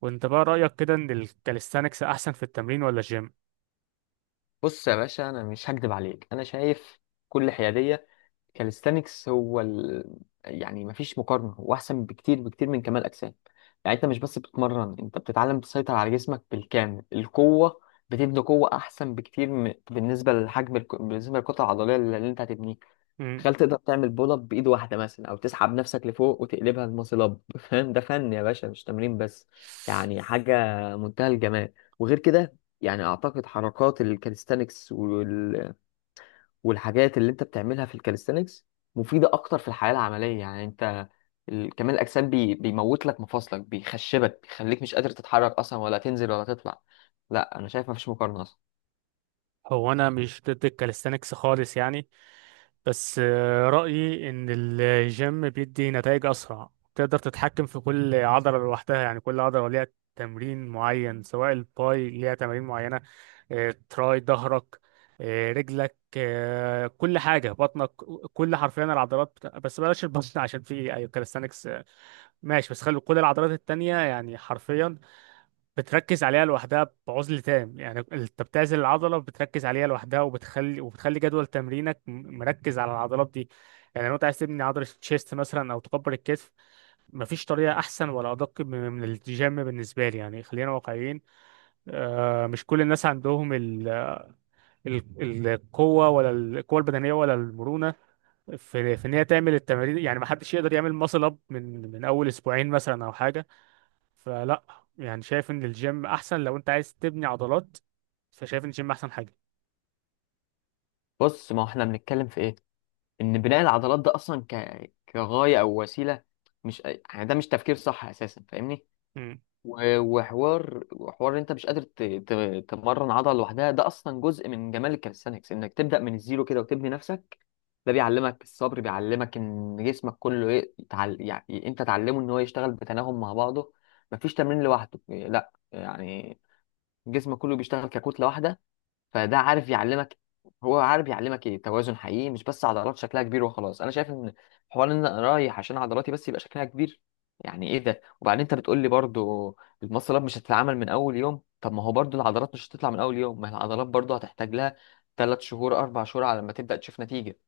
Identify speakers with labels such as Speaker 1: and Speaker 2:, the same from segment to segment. Speaker 1: وانت بقى رأيك كده ان الكاليستانكس احسن في التمرين ولا الجيم؟
Speaker 2: بص يا باشا، انا مش هكدب عليك. انا شايف كل حياديه. كاليستانكس يعني مفيش مقارنه، هو احسن بكتير بكتير من كمال اجسام. يعني انت مش بس بتتمرن، انت بتتعلم تسيطر على جسمك بالكامل. القوه بتبني قوه احسن بكتير، بالنسبه للحجم بالنسبه للكتله العضليه اللي انت هتبنيها.
Speaker 1: مم.
Speaker 2: تخيل تقدر تعمل بول اب بايد واحده مثلا، او تسحب نفسك لفوق وتقلبها الماسل اب فاهم؟ ده فن يا باشا، مش تمرين بس. يعني حاجه منتهى الجمال. وغير كده، يعني اعتقد حركات الكاليستانكس والحاجات اللي انت بتعملها في الكاليستانكس مفيده اكتر في الحياه العمليه. يعني انت، كمال الاجسام بيموت لك مفاصلك، بيخشبك، بيخليك مش قادر تتحرك اصلا، ولا تنزل ولا تطلع. لا، انا شايف مفيش مقارنه اصلا.
Speaker 1: هو انا مش ضد الكاليستانكس خالص يعني. بس رأيي ان الجيم بيدي نتائج اسرع. تقدر تتحكم في كل عضلة لوحدها، يعني كل عضلة ليها تمرين معين، سواء الباي ليها تمارين معينة. تراي، ظهرك، رجلك، كل حاجة، بطنك، كل حرفيا العضلات بس بلاش البطن عشان في كاليستانكس ماشي. بس خلي كل العضلات التانية، يعني حرفيا بتركز عليها لوحدها بعزل تام، يعني انت بتعزل العضله بتركز عليها لوحدها، وبتخلي جدول تمرينك مركز على العضلات دي. يعني لو انت عايز تبني عضله الشيست مثلا او تكبر الكتف، مفيش طريقه احسن ولا ادق من الجيم بالنسبه لي، يعني خلينا واقعيين. مش كل الناس عندهم القوه، ولا القوه البدنيه ولا المرونه في ان هي تعمل التمارين، يعني محدش يقدر يعمل ماسل اب من اول اسبوعين مثلا او حاجه. فلا، يعني شايف ان الجيم احسن لو انت عايز تبني عضلات، فشايف ان الجيم احسن حاجه.
Speaker 2: بص، ما هو احنا بنتكلم في ايه؟ ان بناء العضلات ده اصلا كغايه او وسيله، مش، يعني ده مش تفكير صح اساسا، فاهمني؟
Speaker 1: مم.
Speaker 2: وحوار إن انت مش قادر تمرن عضله لوحدها، ده اصلا جزء من جمال الكاليستانكس، انك تبدا من الزيرو كده وتبني نفسك. ده بيعلمك الصبر، بيعلمك ان جسمك كله يعني انت تعلمه ان هو يشتغل بتناغم مع بعضه. مفيش تمرين لوحده، لا يعني، جسمك كله بيشتغل ككتله واحده. فده عارف يعلمك، هو عارف يعلمك ايه توازن حقيقي، مش بس عضلات شكلها كبير وخلاص. انا شايف ان حوار ان انا رايح عشان عضلاتي بس يبقى شكلها كبير، يعني ايه ده؟ وبعدين انت بتقول لي برضو المصل اب مش هتتعمل من اول يوم. طب ما هو برضو العضلات مش هتطلع من اول يوم، ما هي العضلات برضو هتحتاج لها 3 شهور 4 شهور على ما تبدا تشوف نتيجه.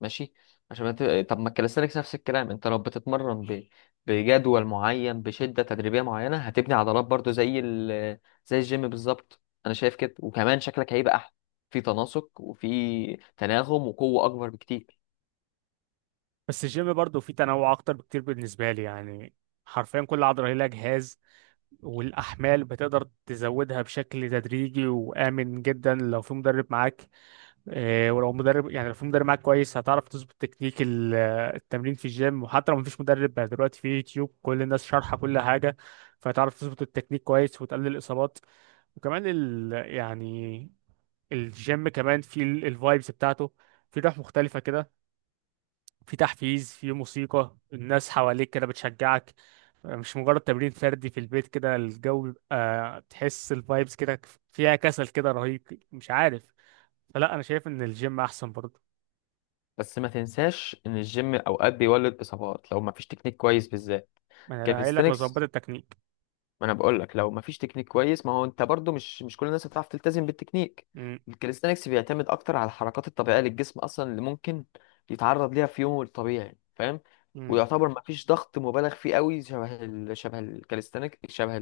Speaker 2: ماشي. عشان ما ت- طب ما الكاليستانكس نفس الكلام، انت لو بتتمرن بجدول معين بشدة تدريبية معينة هتبني عضلات برضو زي الجيم بالظبط. انا شايف كده، وكمان شكلك هيبقى احلى، في تناسق وفي تناغم وقوة اكبر بكتير.
Speaker 1: بس الجيم برضه فيه تنوع اكتر بكتير بالنسبه لي، يعني حرفيا كل عضله هي لها جهاز، والاحمال بتقدر تزودها بشكل تدريجي وامن جدا لو في مدرب معاك. ولو مدرب، يعني لو في مدرب معاك كويس هتعرف تظبط تكنيك التمرين في الجيم. وحتى لو مفيش مدرب بقى، دلوقتي في يوتيوب كل الناس شارحه كل حاجه، فهتعرف تظبط التكنيك كويس وتقلل الاصابات. وكمان يعني الجيم كمان في الفايبس بتاعته. في روح مختلفة كده، في تحفيز، في موسيقى، الناس حواليك كده بتشجعك، مش مجرد تمرين فردي في البيت كده، الجو بيبقى تحس الفايبس كده، فيها كسل كده رهيب مش عارف. فلا انا شايف ان الجيم احسن برضه.
Speaker 2: بس ما تنساش ان الجيم اوقات بيولد اصابات لو ما فيش تكنيك كويس، بالذات
Speaker 1: ما انا قايل لك لو ظبطت
Speaker 2: كاليستانكس.
Speaker 1: التكنيك.
Speaker 2: ما انا بقول لك لو ما فيش تكنيك كويس، ما هو انت برضو مش كل الناس هتعرف تلتزم بالتكنيك.
Speaker 1: م-،
Speaker 2: الكاليستانكس بيعتمد اكتر على الحركات الطبيعيه للجسم اصلا، اللي ممكن يتعرض ليها في يومه الطبيعي، فاهم؟
Speaker 1: م-،
Speaker 2: ويعتبر ما فيش ضغط مبالغ فيه قوي شبه الكاليستانيك، شبه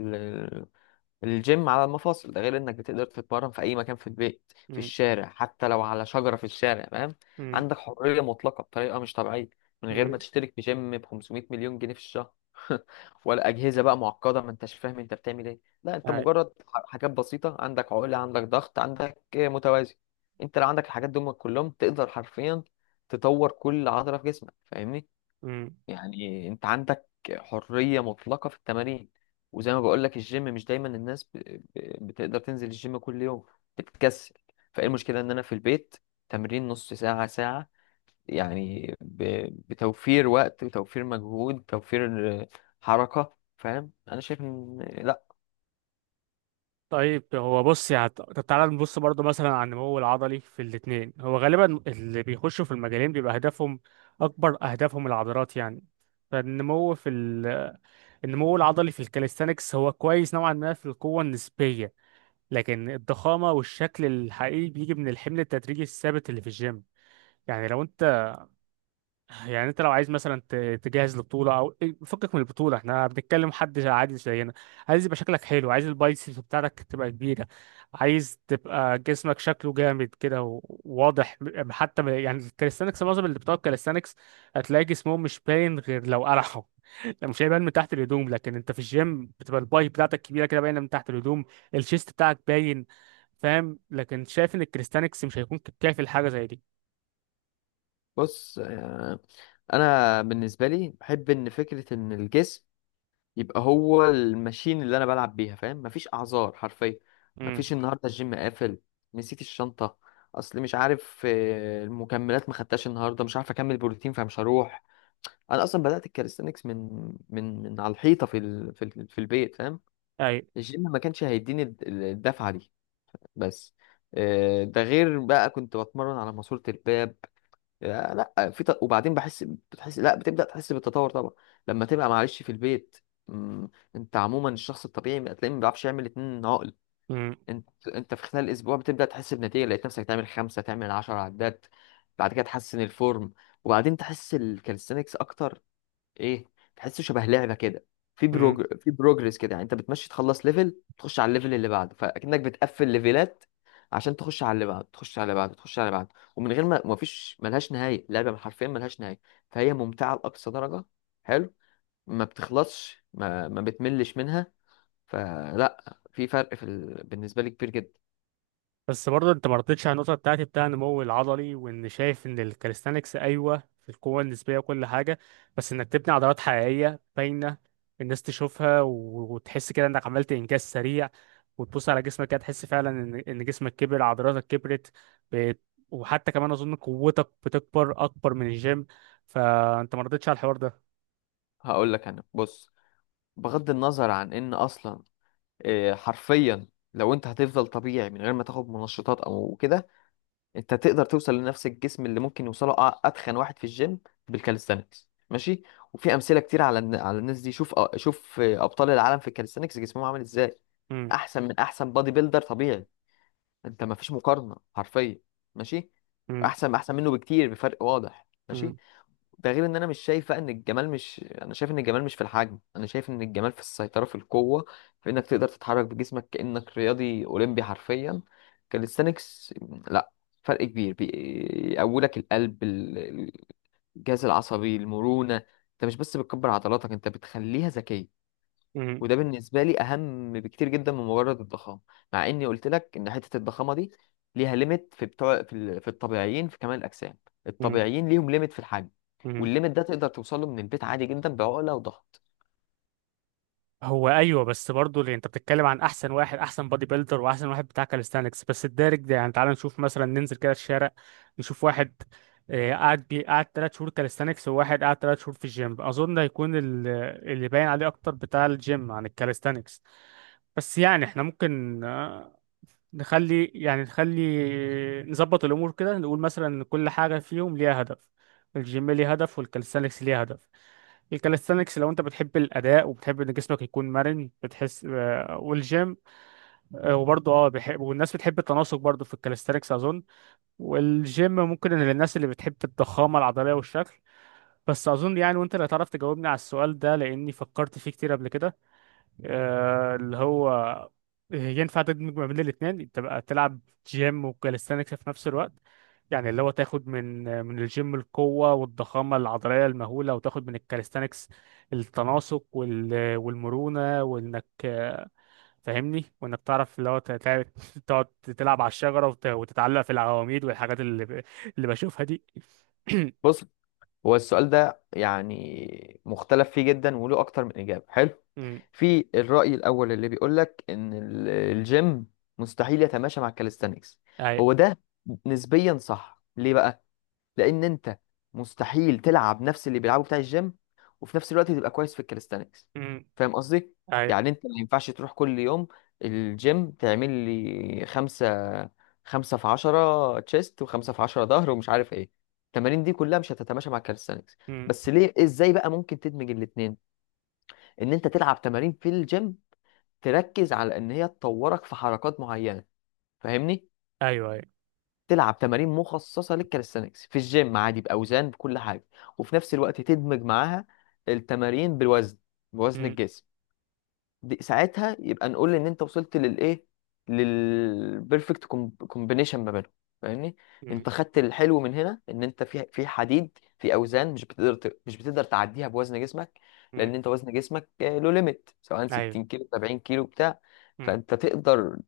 Speaker 2: الجيم على المفاصل. ده غير انك بتقدر تتمرن في اي مكان، في البيت، في
Speaker 1: م-،
Speaker 2: الشارع، حتى لو على شجرة في الشارع، فاهم؟
Speaker 1: م-،
Speaker 2: عندك حرية مطلقة بطريقة مش طبيعية، من غير
Speaker 1: م.
Speaker 2: ما تشترك في جيم ب 500 مليون جنيه في الشهر ولا أجهزة بقى معقدة ما انتش فاهم انت بتعمل ايه. لا، انت مجرد حاجات بسيطة، عندك عقلة، عندك ضغط، عندك متوازي. انت لو عندك الحاجات دول كلهم تقدر حرفيا تطور كل عضلة في جسمك، فاهمني؟
Speaker 1: أي.
Speaker 2: يعني انت عندك حرية مطلقة في التمارين. وزي ما بقول لك، الجيم مش دايما الناس بتقدر تنزل الجيم كل يوم، بتتكسل. فايه المشكلة ان انا في البيت، تمرين نص ساعة ساعة، يعني بتوفير وقت، وتوفير مجهود، توفير حركة. فاهم؟ انا شايف ان لا.
Speaker 1: طيب هو بص، يعني طب تعالى نبص برضو مثلا على النمو العضلي في الاتنين. هو غالبا اللي بيخشوا في المجالين بيبقى هدفهم أكبر، أهدافهم العضلات يعني. فالنمو في ال... النمو العضلي في الكاليستانكس هو كويس نوعا ما في القوة النسبية، لكن الضخامة والشكل الحقيقي بيجي من الحمل التدريجي الثابت اللي في الجيم. يعني لو انت يعني انت لو عايز مثلا تجهز لبطوله او إيه، فكك من البطوله، احنا بنتكلم حد عادي زينا، عايز يبقى شكلك حلو، عايز البايسبس بتاعتك تبقى كبيره، عايز تبقى جسمك شكله جامد كده وواضح. حتى يعني الكاليستانكس، معظم اللي بتوع الكاليستانكس هتلاقي جسمهم مش باين غير لو قرحوا، لو مش هيبان من تحت الهدوم. لكن انت في الجيم بتبقى الباي بتاعتك كبيره كده باينه من تحت الهدوم، الشيست بتاعك باين فاهم. لكن شايف ان الكاليستانكس مش هيكون كافي لحاجه زي دي.
Speaker 2: بص، انا بالنسبة لي بحب ان فكرة ان الجسم يبقى هو الماشين اللي انا بلعب بيها، فاهم؟ مفيش اعذار حرفيا. مفيش
Speaker 1: امم.
Speaker 2: النهارده الجيم قافل، نسيت الشنطه، اصل مش عارف، المكملات ما خدتهاش النهارده، مش عارف اكمل بروتين، فمش هروح. انا اصلا بدات الكاليستانكس من على الحيطه في البيت، فاهم؟
Speaker 1: اي.
Speaker 2: الجيم ما كانش هيديني الدفعه دي. بس ده غير بقى كنت بتمرن على ماسوره الباب يا لا. وبعدين بتحس، لا، بتبدا تحس بالتطور طبعا لما تبقى معلش في البيت. مم، انت عموما الشخص الطبيعي تلاقيه ما بيعرفش يعمل 2 عقل. انت في خلال اسبوع بتبدا تحس بنتيجه، لقيت نفسك تعمل خمسه، تعمل 10 عدات، بعد كده تحسن الفورم، وبعدين تحس الكالستنكس اكتر، ايه تحسه شبه لعبه كده، في بروجرس كده. يعني انت بتمشي تخلص ليفل، تخش على الليفل اللي بعده، فاكنك بتقفل ليفلات عشان تخش على اللي بعده، تخش على اللي بعده، تخش على اللي بعده. ومن غير ما، ما فيش، ملهاش نهايه لعبه، حرفيا ملهاش نهايه، فهي ممتعه لاقصى درجه، حلو. ما بتخلصش، ما بتملش منها. فلا، في فرق بالنسبه لي كبير جدا.
Speaker 1: بس برضه انت ما رضيتش على النقطه بتاعتي بتاع النمو العضلي، وان شايف ان الكاليستانكس ايوه في القوه النسبيه وكل حاجه، بس انك تبني عضلات حقيقيه باينه الناس تشوفها وتحس كده انك عملت انجاز سريع، وتبص على جسمك كده تحس فعلا ان جسمك كبر، عضلاتك كبرت. ب... وحتى كمان اظن قوتك بتكبر اكبر من الجيم، فانت ما رضيتش على الحوار ده.
Speaker 2: هقول لك، انا بص، بغض النظر عن ان اصلا حرفيا، لو انت هتفضل طبيعي من غير ما تاخد منشطات او كده، انت تقدر توصل لنفس الجسم اللي ممكن يوصله اتخن واحد في الجيم بالكاليستانكس. ماشي؟ وفي امثله كتير على على الناس دي. شوف شوف ابطال العالم في الكاليستانكس جسمهم عامل ازاي،
Speaker 1: امم.
Speaker 2: احسن من احسن بادي بيلدر طبيعي. انت ما فيش مقارنه حرفيا، ماشي؟
Speaker 1: امم.
Speaker 2: واحسن منه بكتير، بفرق واضح، ماشي؟
Speaker 1: امم.
Speaker 2: ده غير ان انا مش شايفه ان الجمال، مش، انا شايف ان الجمال مش في الحجم، انا شايف ان الجمال في السيطره، في القوه، في انك تقدر تتحرك بجسمك كانك رياضي اولمبي حرفيا. كاليستانكس، لا، فرق كبير. بيقوي لك القلب، الجهاز العصبي، المرونه. انت مش بس بتكبر عضلاتك، انت بتخليها ذكيه.
Speaker 1: امم.
Speaker 2: وده بالنسبة لي أهم بكتير جدا من مجرد الضخامة، مع إني قلت لك إن حتة الضخامة دي ليها ليميت في الطبيعيين في كمال الأجسام.
Speaker 1: امم،
Speaker 2: الطبيعيين ليهم ليميت في الحجم،
Speaker 1: امم.
Speaker 2: والليميت ده تقدر توصله من البيت عادي جدا بعقلة وضغط.
Speaker 1: هو ايوه، بس برضه اللي انت بتتكلم عن احسن واحد، احسن بادي بيلدر واحسن واحد بتاع كاليستانكس، بس الدارج ده، يعني تعال نشوف مثلا، ننزل كده الشارع نشوف واحد، قعد 3 شهور كاليستانكس، وواحد قعد 3 شهور في الجيم، اظن هيكون اللي باين عليه اكتر بتاع الجيم عن الكاليستانكس. بس يعني احنا ممكن نخلي نظبط الامور كده، نقول مثلا ان كل حاجه فيهم ليها هدف. الجيم ليه هدف والكاليستانكس ليه هدف. الكاليستانكس لو انت بتحب الاداء وبتحب ان جسمك يكون مرن بتحس، والجيم وبرضه بيحب، والناس بتحب التناسق برضه في الكاليستانكس اظن. والجيم ممكن إن للناس اللي بتحب الضخامه العضليه والشكل. بس اظن يعني، وانت اللي هتعرف تجاوبني على السؤال ده لاني فكرت فيه كتير قبل كده، اللي هو ينفع تدمج ما بين الاثنين، تبقى تلعب جيم وكاليستانكس في نفس الوقت؟ يعني اللي هو تاخد من الجيم القوة والضخامة العضلية المهولة، وتاخد من الكاليستانكس التناسق والمرونة، وانك فاهمني، وانك تعرف اللي هو تقعد تلعب على الشجرة وتتعلق في العواميد والحاجات اللي اللي بشوفها دي.
Speaker 2: بص، هو السؤال ده يعني مختلف فيه جدا وله أكتر من إجابة، حلو.
Speaker 1: أمم،
Speaker 2: في الرأي الأول اللي بيقول لك إن الجيم مستحيل يتماشى مع الكاليستانكس،
Speaker 1: اي.
Speaker 2: هو ده نسبيا صح. ليه بقى؟ لان انت مستحيل تلعب نفس اللي بيلعبه بتاع الجيم وفي نفس الوقت تبقى كويس في الكاليستانكس،
Speaker 1: أمم،
Speaker 2: فاهم قصدي؟
Speaker 1: اي.
Speaker 2: يعني انت ما ينفعش تروح كل يوم الجيم تعمل لي خمسة، خمسة في عشرة تشيست، وخمسة في عشرة ظهر، ومش عارف ايه. التمارين دي كلها مش هتتماشى مع الكاليستانكس.
Speaker 1: أمم،
Speaker 2: بس ليه؟ ازاي بقى ممكن تدمج الاتنين؟ ان انت تلعب تمارين في الجيم تركز على ان هي تطورك في حركات معينة، فاهمني؟
Speaker 1: ايوه، ايوه.
Speaker 2: تلعب تمارين مخصصه للكاليستانكس في الجيم عادي باوزان بكل حاجه، وفي نفس الوقت تدمج معاها التمارين بالوزن، بوزن
Speaker 1: أمم،
Speaker 2: الجسم. دي ساعتها يبقى نقول ان انت وصلت للايه، للبيرفكت كومبينيشن ما بينهم، فاهمني؟
Speaker 1: أمم،
Speaker 2: انت خدت الحلو من هنا ان انت في حديد في اوزان مش بتقدر تعديها بوزن جسمك.
Speaker 1: أمم،
Speaker 2: لان انت وزن جسمك له ليميت، سواء
Speaker 1: ايوه.
Speaker 2: 60 كيلو 70 كيلو بتاع.
Speaker 1: أمم.
Speaker 2: فانت تقدر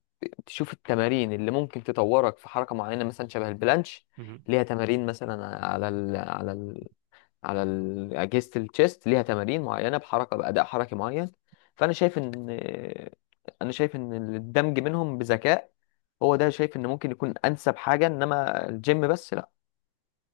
Speaker 2: تشوف التمارين اللي ممكن تطورك في حركه معينه مثلا شبه البلانش.
Speaker 1: مهم.
Speaker 2: ليها تمارين مثلا على ال على على ال- أجهزة التشيست ليها تمارين معينة بحركة بأداء حركي معين. فأنا شايف إن أنا شايف إن الدمج منهم بذكاء هو ده. شايف إن ممكن يكون أنسب حاجة، إنما الجيم بس لا.